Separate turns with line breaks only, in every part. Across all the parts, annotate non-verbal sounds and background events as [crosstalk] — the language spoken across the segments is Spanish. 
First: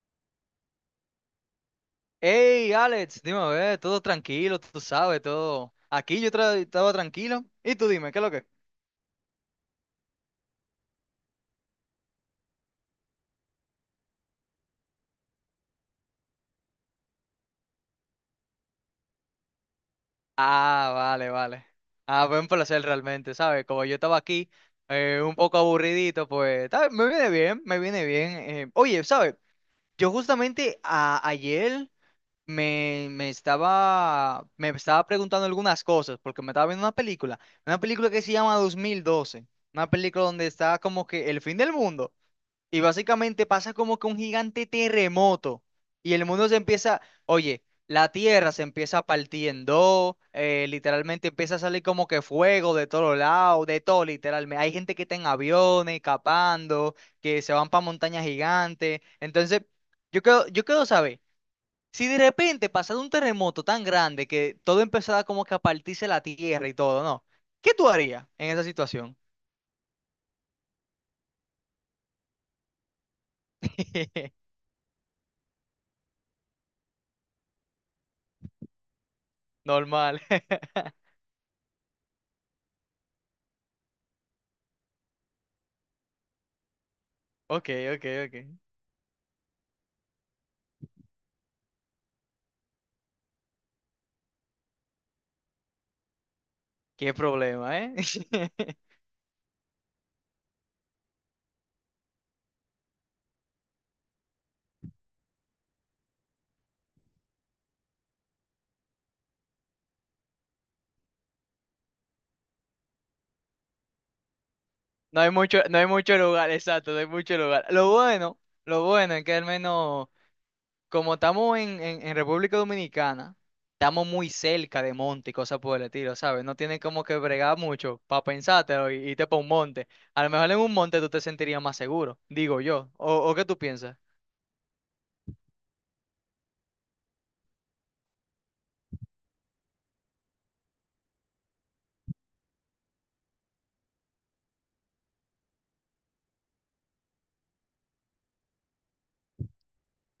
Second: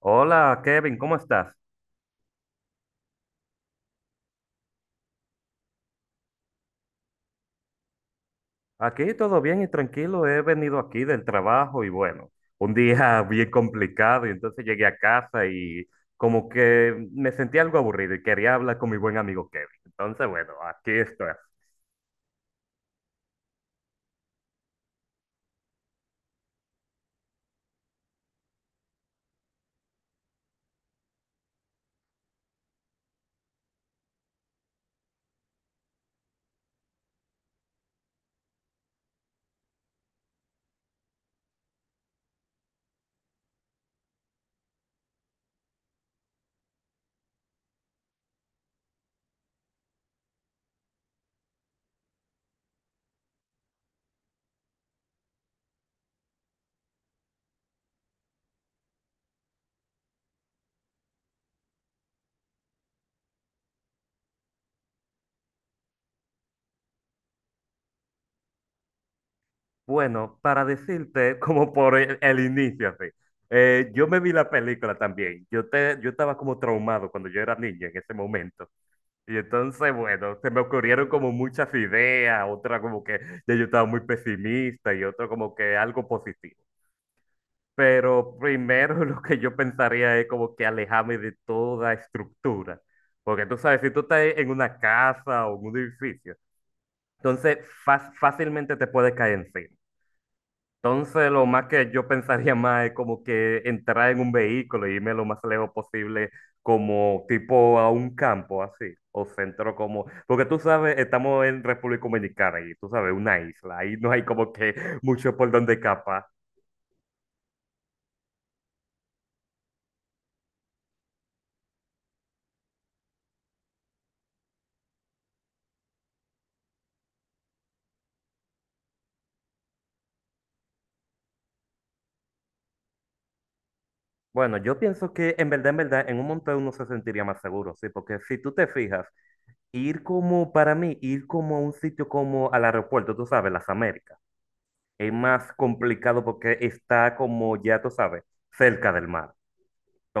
Hola Kevin, ¿cómo estás?
Hey, Alex, dime, a ver, todo tranquilo, tú sabes, todo. Aquí yo estaba tranquilo. Y tú dime, ¿qué es lo que?
Aquí todo bien y tranquilo. He venido aquí del trabajo y bueno, un día [laughs] bien complicado y entonces llegué a casa y como que me sentí algo aburrido y quería hablar con mi buen amigo Kevin. Entonces, bueno, aquí
Ah,
estoy.
vale, vale. Ah, fue un placer realmente, ¿sabes? Como yo estaba aquí, un poco aburridito, pues me viene bien, me viene bien. Oye, ¿sabes? Yo justamente ayer me estaba preguntando algunas cosas, porque me estaba viendo una película que se llama 2012, una película donde está como que el fin del mundo. Y básicamente pasa como que un gigante terremoto y el mundo se empieza, oye, la tierra se empieza a partir en dos, literalmente empieza a salir como que fuego de todos lados, de todo literalmente. Hay gente que está en aviones, escapando, que se van para montañas gigantes. Entonces, yo quiero saber, si de repente pasado un terremoto tan grande que todo empezaba como que a partirse la tierra y todo, ¿no? ¿Qué tú harías en esa situación?
Bueno, para decirte, [laughs] como por el inicio, así, yo me vi la
[laughs]
película también. Yo estaba como traumado cuando yo era niño en ese momento. Y entonces,
Normal.
bueno, se me
[laughs]
ocurrieron como muchas ideas, otra como que ya yo estaba muy pesimista y otra como que algo positivo.
Ok, ok,
Pero
ok.
primero [laughs] lo que yo pensaría es como que alejarme de toda estructura. Porque tú sabes, si tú estás en una casa o en un edificio,
Qué
entonces
problema, ¿eh?
fácilmente te
[laughs]
puedes caer encima. Entonces, lo más que yo pensaría más es como que entrar en un vehículo y irme lo más lejos posible, como tipo a un campo así, o centro como, porque tú sabes, estamos en República Dominicana y tú sabes, una isla, ahí no hay como que [laughs]
No hay
mucho por
mucho,
donde
no hay mucho
escapar.
lugar, exacto, no hay mucho lugar. Lo bueno es que al menos, como estamos en República Dominicana, estamos muy cerca de monte y cosas por el estilo, ¿sabes? No tienes como que bregar mucho para pensártelo y irte para un monte. A lo mejor en un monte tú te sentirías más seguro, digo yo. ¿O qué tú piensas?
Bueno, yo pienso que en verdad, en verdad, en un monte uno se sentiría más seguro, sí, porque si tú te fijas, ir como, para mí, ir como a un sitio como al aeropuerto, tú sabes, las Américas, es más complicado porque está como, ya tú sabes, cerca del mar.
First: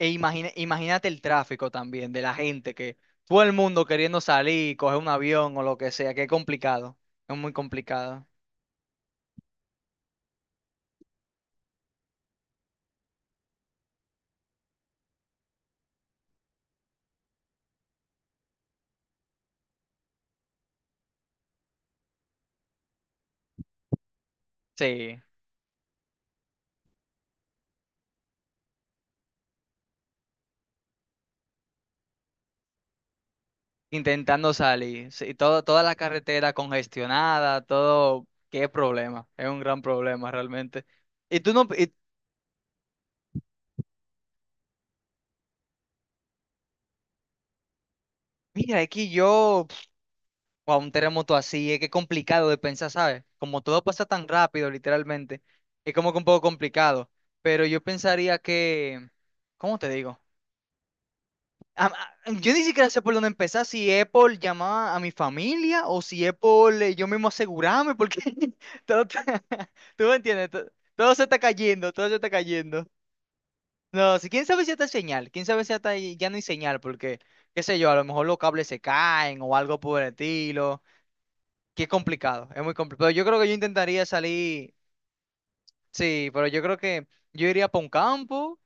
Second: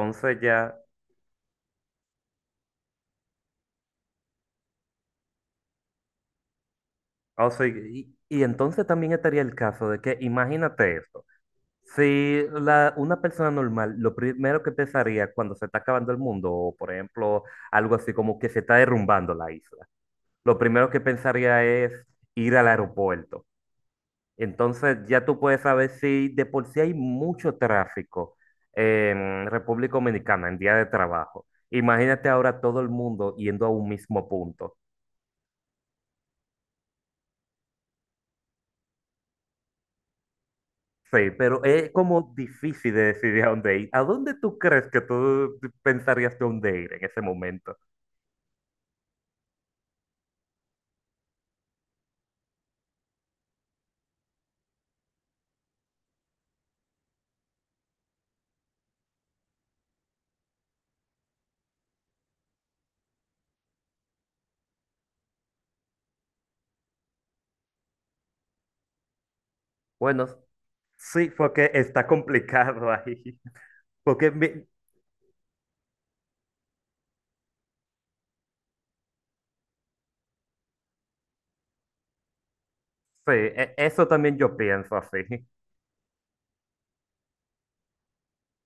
E
ya,
imagínate el tráfico también de la gente que todo el mundo queriendo salir, coger un avión o lo que sea, que es complicado, es
ah, o
muy
sea, y,
complicado.
y entonces también estaría el caso de que, imagínate esto, si una persona normal, lo primero que pensaría cuando se está acabando el mundo, o por ejemplo, algo así como que se está derrumbando la isla, lo primero que pensaría es ir al aeropuerto. Entonces
Sí.
ya tú puedes saber si de por sí hay mucho tráfico en República Dominicana en día de trabajo. Imagínate ahora todo el mundo yendo a un mismo
Intentando
punto.
salir. Sí, toda la carretera congestionada, todo, qué problema. Es un gran problema realmente.
Sí,
Y tú
pero
no,
es como difícil de decidir a dónde ir. ¿A dónde tú crees que tú pensarías de dónde ir en ese momento?
mira, es que yo, a un terremoto así, es que es complicado de pensar, ¿sabes? Como todo pasa tan rápido, literalmente, es como que un poco complicado. Pero yo pensaría que, ¿cómo te digo? a- yo ni siquiera sé por dónde empezar, si Apple llamaba a mi familia o si Apple yo mismo asegurarme, porque [laughs] todo, te- [laughs] tú me
Bueno,
entiendes, todo, se
sí,
está
porque
cayendo,
está
todo se está cayendo.
complicado ahí. [laughs]
No, si quién sabe
Sí,
si está señal, quién sabe si hasta ahí ya no hay señal, porque, qué sé yo, a lo mejor los cables se caen o algo por el estilo, que es complicado, es muy complicado. Yo creo que yo intentaría
eso también yo
salir.
pienso así. [laughs]
Sí, pero yo creo que yo iría para un campo,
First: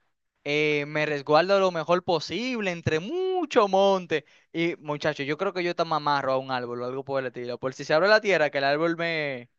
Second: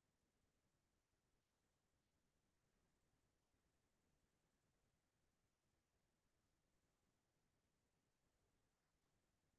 me resguardo lo mejor posible entre mucho monte. Y muchacho, yo creo que yo te me amarro a un árbol o algo por el estilo. Por si se abre la tierra, que el árbol me,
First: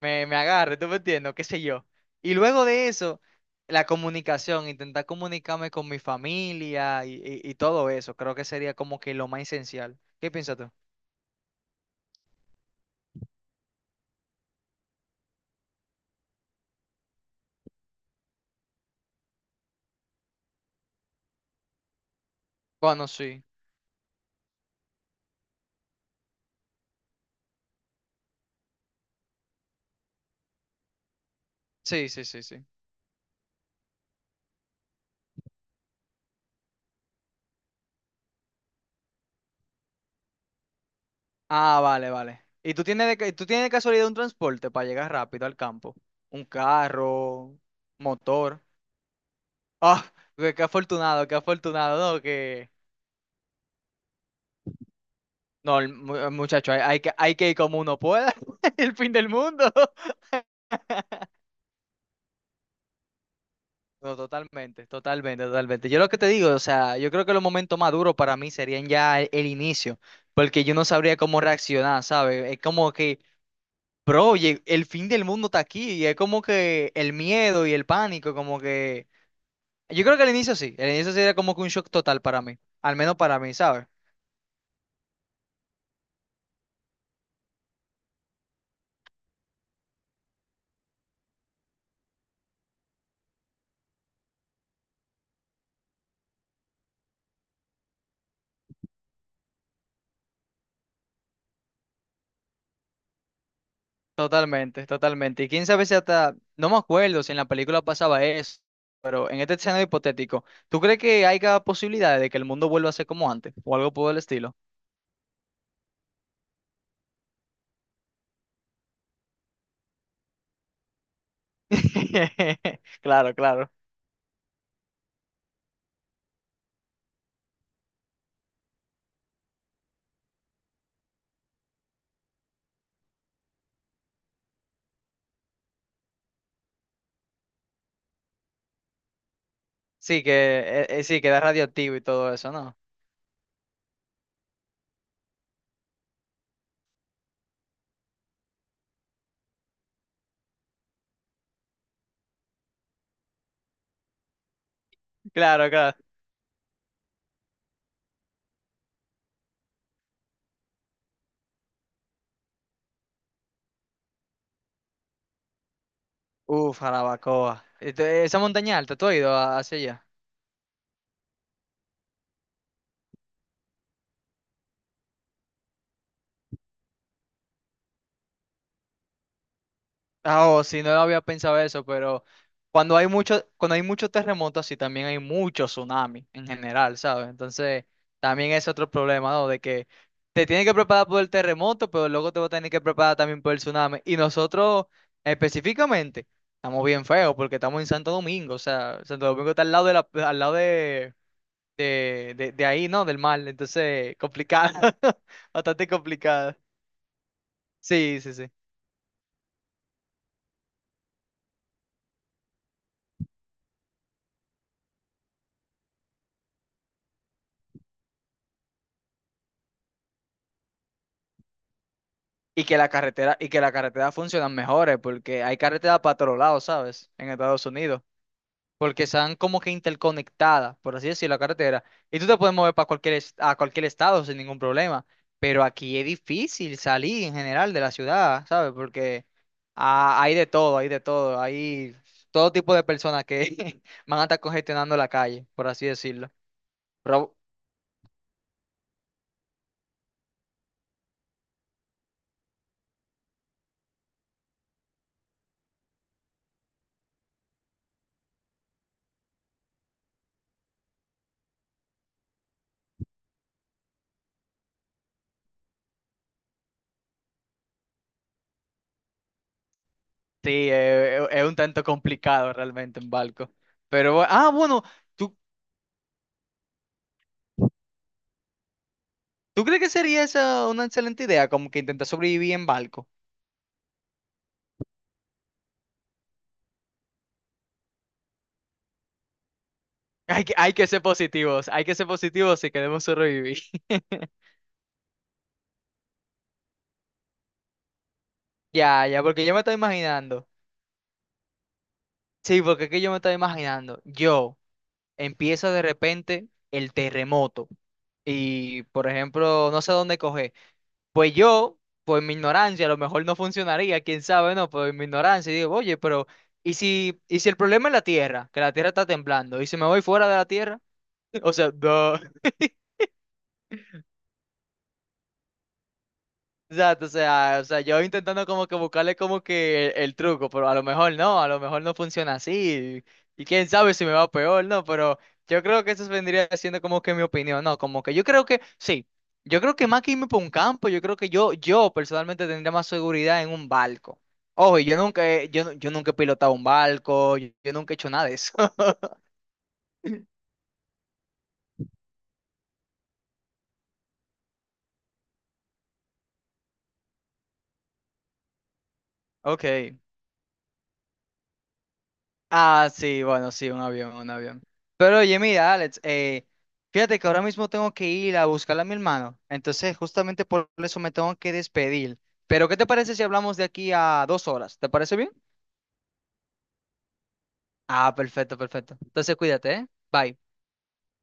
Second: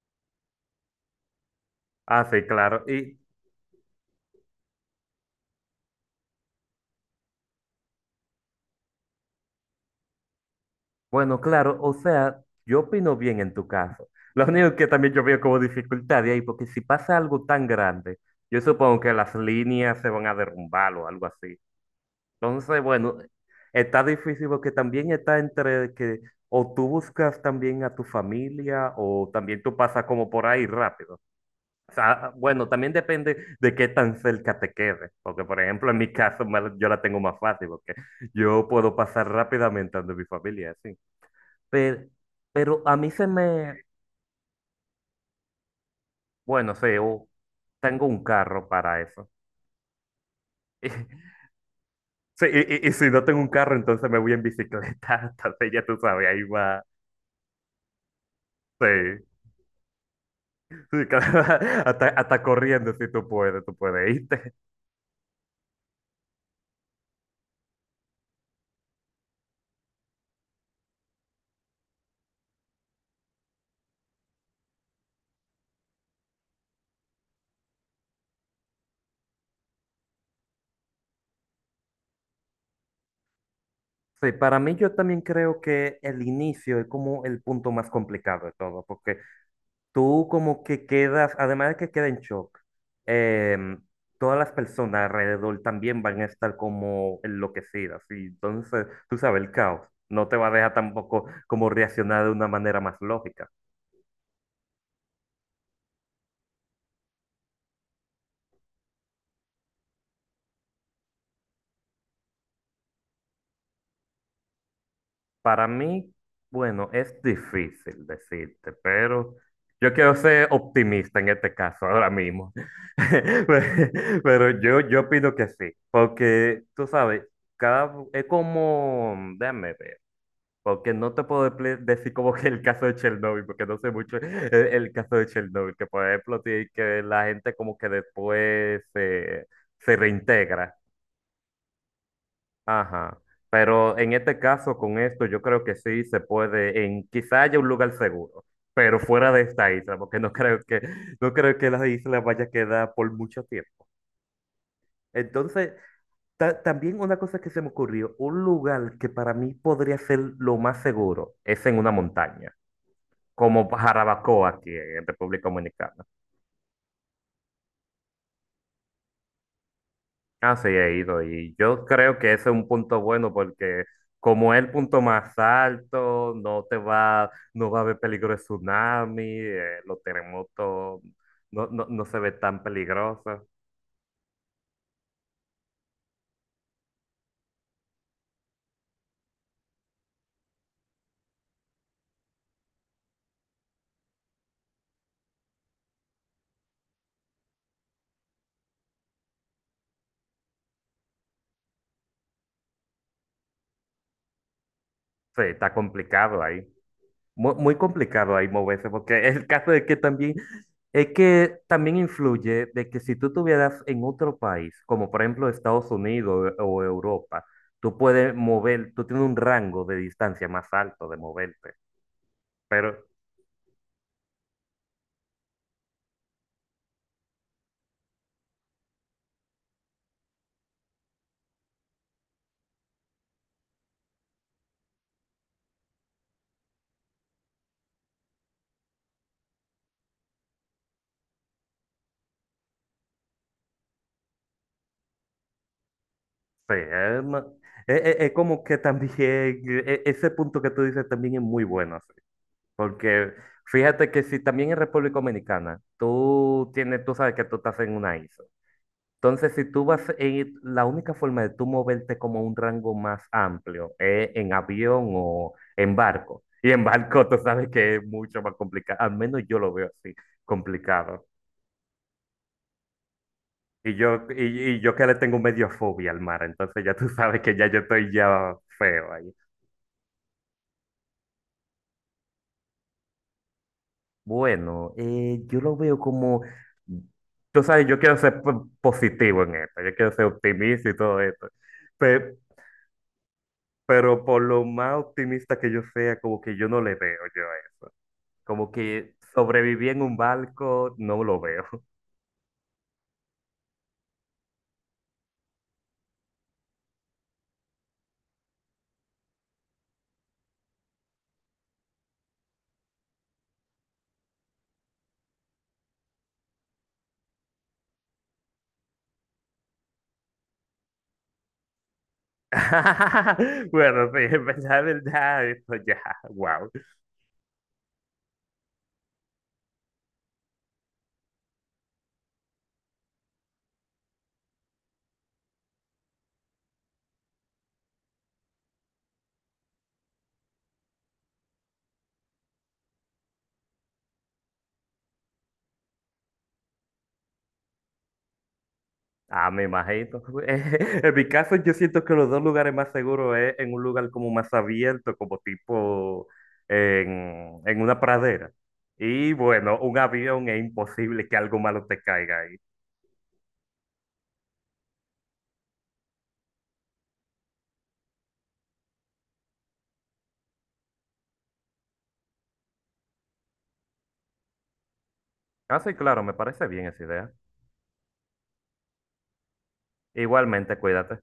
me, me agarre, ¿tú me entiendes? ¿Qué sé yo?
Ah,
Y
sí,
luego
claro.
de
Y
eso, la comunicación, intentar comunicarme con mi familia y todo eso, creo que sería como que lo más esencial. ¿Qué piensas tú?
bueno, claro, o sea, yo opino bien en tu caso. [laughs] Lo único que también yo veo como dificultad de ahí, porque si pasa algo tan grande, yo supongo que las líneas se van a derrumbar o algo así. Entonces,
Bueno,
bueno,
sí.
está difícil porque también está entre que o tú buscas también a tu familia o también tú pasas como por ahí rápido. O
Sí, sí,
sea,
sí, sí.
bueno, también depende de qué tan cerca te quedes. Porque, por ejemplo, en mi caso yo la tengo más fácil porque yo puedo pasar rápidamente ante mi familia, así.
Ah,
Pero,
vale, vale. ¿Y
pero
tú
a
tienes
mí
de,
se
ca- tú tienes de
me,
casualidad un transporte para llegar rápido al campo? Un
bueno, sí,
carro,
tengo un
motor.
carro para eso.
Ah, qué afortunado, qué
[laughs]
afortunado, ¿no?
Sí, y,
Que...
y- y si no tengo un carro, entonces me voy en bicicleta. [laughs] Entonces
No,
ya tú sabes,
el
ahí
muchacho,
va.
hay que ir como uno pueda. [laughs] El fin
Sí.
del mundo. [laughs]
Sí, [laughs] hasta, hasta corriendo, si tú puedes, tú puedes
No,
irte.
totalmente, totalmente, totalmente. Yo lo que te digo, o sea, yo creo que los momentos más duros para mí serían ya el inicio, porque yo no sabría cómo reaccionar, ¿sabes? Es como que, bro, el fin del mundo está aquí, y es como que el miedo y el pánico, como que... Yo creo que al inicio sí era como que un shock total para mí, al menos para mí, ¿sabes?
Sí, para mí yo también creo que el inicio es como el punto más complicado de todo, porque tú como que quedas, además de que queda en shock, em, todas las personas alrededor también van a estar como enloquecidas, y entonces, tú sabes, el caos no te va a dejar tampoco como reaccionar de una manera más lógica.
Totalmente, totalmente. Y quién sabe si hasta, no me acuerdo si en la película pasaba eso, pero en este escenario hipotético, ¿tú crees que haya posibilidades de que el mundo vuelva a ser como antes o algo por el estilo?
Para mí, bueno, es difícil decirte, pero yo quiero ser optimista en este caso ahora mismo.
[laughs] Claro, claro.
[laughs] Pero yo opino que sí, porque tú sabes, cada, es como, déjame ver, porque no te puedo decir como que el caso de Chernobyl, porque no sé mucho el caso de Chernobyl, que por ejemplo, sí, que la gente como que se
Sí, que
reintegra.
sí, queda radioactivo y todo eso, ¿no?
Ajá. Pero en este caso, con esto, yo creo que sí se puede, en quizá haya un lugar seguro, pero fuera de esta isla, porque no creo que la isla vaya a quedar por mucho tiempo.
Claro,
Entonces,
claro.
también una cosa que se me ocurrió, un lugar que para mí podría ser lo más seguro es en una montaña, como Jarabacoa aquí en República Dominicana.
Uf, Jarabacoa. Este, esa montaña alta, ¿tú has ido hacia allá?
Ah, sí, he ido y yo creo que ese es un punto bueno porque como es el punto más alto, no va a haber peligro de tsunami, los
Ah, oh, sí, no lo
terremotos
había pensado
no,
eso,
no, no se
pero
ve tan peligroso.
cuando hay muchos terremotos, sí, también hay muchos tsunamis en general, ¿sabes? Entonces, también es otro problema, ¿no? De que te tienes que preparar por el terremoto, pero luego te vas a tener que preparar también por el tsunami. Y nosotros, específicamente, estamos bien feos porque estamos en Santo Domingo, o sea, Santo Domingo está al lado al lado de ahí, ¿no? Del mar, entonces, complicado, [laughs]
Sí, está
bastante
complicado
complicado.
ahí, muy, muy
Sí, sí,
complicado ahí
sí.
moverse porque el caso de que también, es que también influye de que si tú estuvieras en otro país, como por ejemplo Estados Unidos o Europa, tú tienes un rango de distancia más alto de moverte.
Y que la
Pero
carretera, y que la carretera funcionan mejores, porque hay carreteras para todos lados, ¿sabes? En Estados Unidos. Porque están como que interconectadas, por así decirlo, la carretera. Y tú te puedes mover a cualquier estado sin ningún problema. Pero aquí es difícil salir en general de la ciudad, ¿sabes? Porque hay de todo, hay de todo. Hay todo tipo de personas que [laughs] van a estar congestionando la calle, por así decirlo.
sí, es,
Pero,
es como que también, [laughs] ese punto que tú dices también es muy bueno, sí. Porque fíjate que si también en República Dominicana, tú tienes, tú sabes que tú estás en una isla. Entonces, si tú vas, en, la única forma de tú moverte como un rango más amplio es en avión o en barco. Y en barco tú sabes que es mucho más complicado, al menos yo lo veo así,
sí,
complicado.
es un tanto complicado realmente en barco.
Y
Pero,
yo, y, y
bueno.
yo que le
tú
tengo medio fobia al mar, entonces ya tú sabes que ya yo estoy ya feo.
¿Tú crees que sería esa una excelente idea? Como que intentar sobrevivir en barco.
Bueno, yo lo veo como, tú sabes, yo quiero ser positivo en esto, yo quiero ser
Hay que
optimista y
ser
todo esto,
positivos, hay que ser
pero,
positivos si queremos sobrevivir. [laughs]
pero por lo más optimista que yo sea, como que yo no le veo yo a eso, como
Ya,
que
ya, porque yo me estoy
sobreviví en un
imaginando.
barco, no lo veo.
Sí, porque es que yo me estoy imaginando. Yo empiezo de repente el terremoto. Y, por ejemplo, no sé dónde coger. Pues yo, por mi ignorancia, a lo mejor no funcionaría, quién sabe, no, por mi ignorancia. Y digo, oye, pero, ¿y si el problema es la Tierra? Que la Tierra está temblando. ¿Y si me voy fuera de la Tierra? [laughs] O sea, no. [laughs]
[laughs] Bueno, sí, en verdad, esto ya, wow.
Exacto, o sea, yo intentando como que buscarle como que el truco, pero a lo mejor no, a lo mejor no funciona así, y, quién sabe si me va peor, ¿no? Pero yo creo que eso vendría siendo como que mi opinión, ¿no? Como que yo creo que, sí, yo creo que más que irme por un campo, yo creo que yo personalmente tendría más seguridad en un barco. Ojo, y yo nunca he pilotado un barco, yo nunca he hecho nada de eso. [laughs]
Ah, me imagino. [laughs] En mi caso, yo siento que los dos lugares más seguros es en un lugar como más abierto, como tipo en una pradera. Y bueno,
Ok.
un avión es imposible que algo malo te caiga ahí.
Ah, sí, bueno, sí, un avión, un avión. Pero oye, mira, Alex, fíjate que ahora mismo tengo que ir a buscar a mi hermano. Entonces, justamente por eso me tengo que despedir. Pero, ¿qué te parece si hablamos de aquí a 2 horas? ¿Te parece bien?
Ah, sí, claro, me parece bien esa idea.
Ah, perfecto, perfecto. Entonces, cuídate, ¿eh? Bye.
Igualmente, cuídate.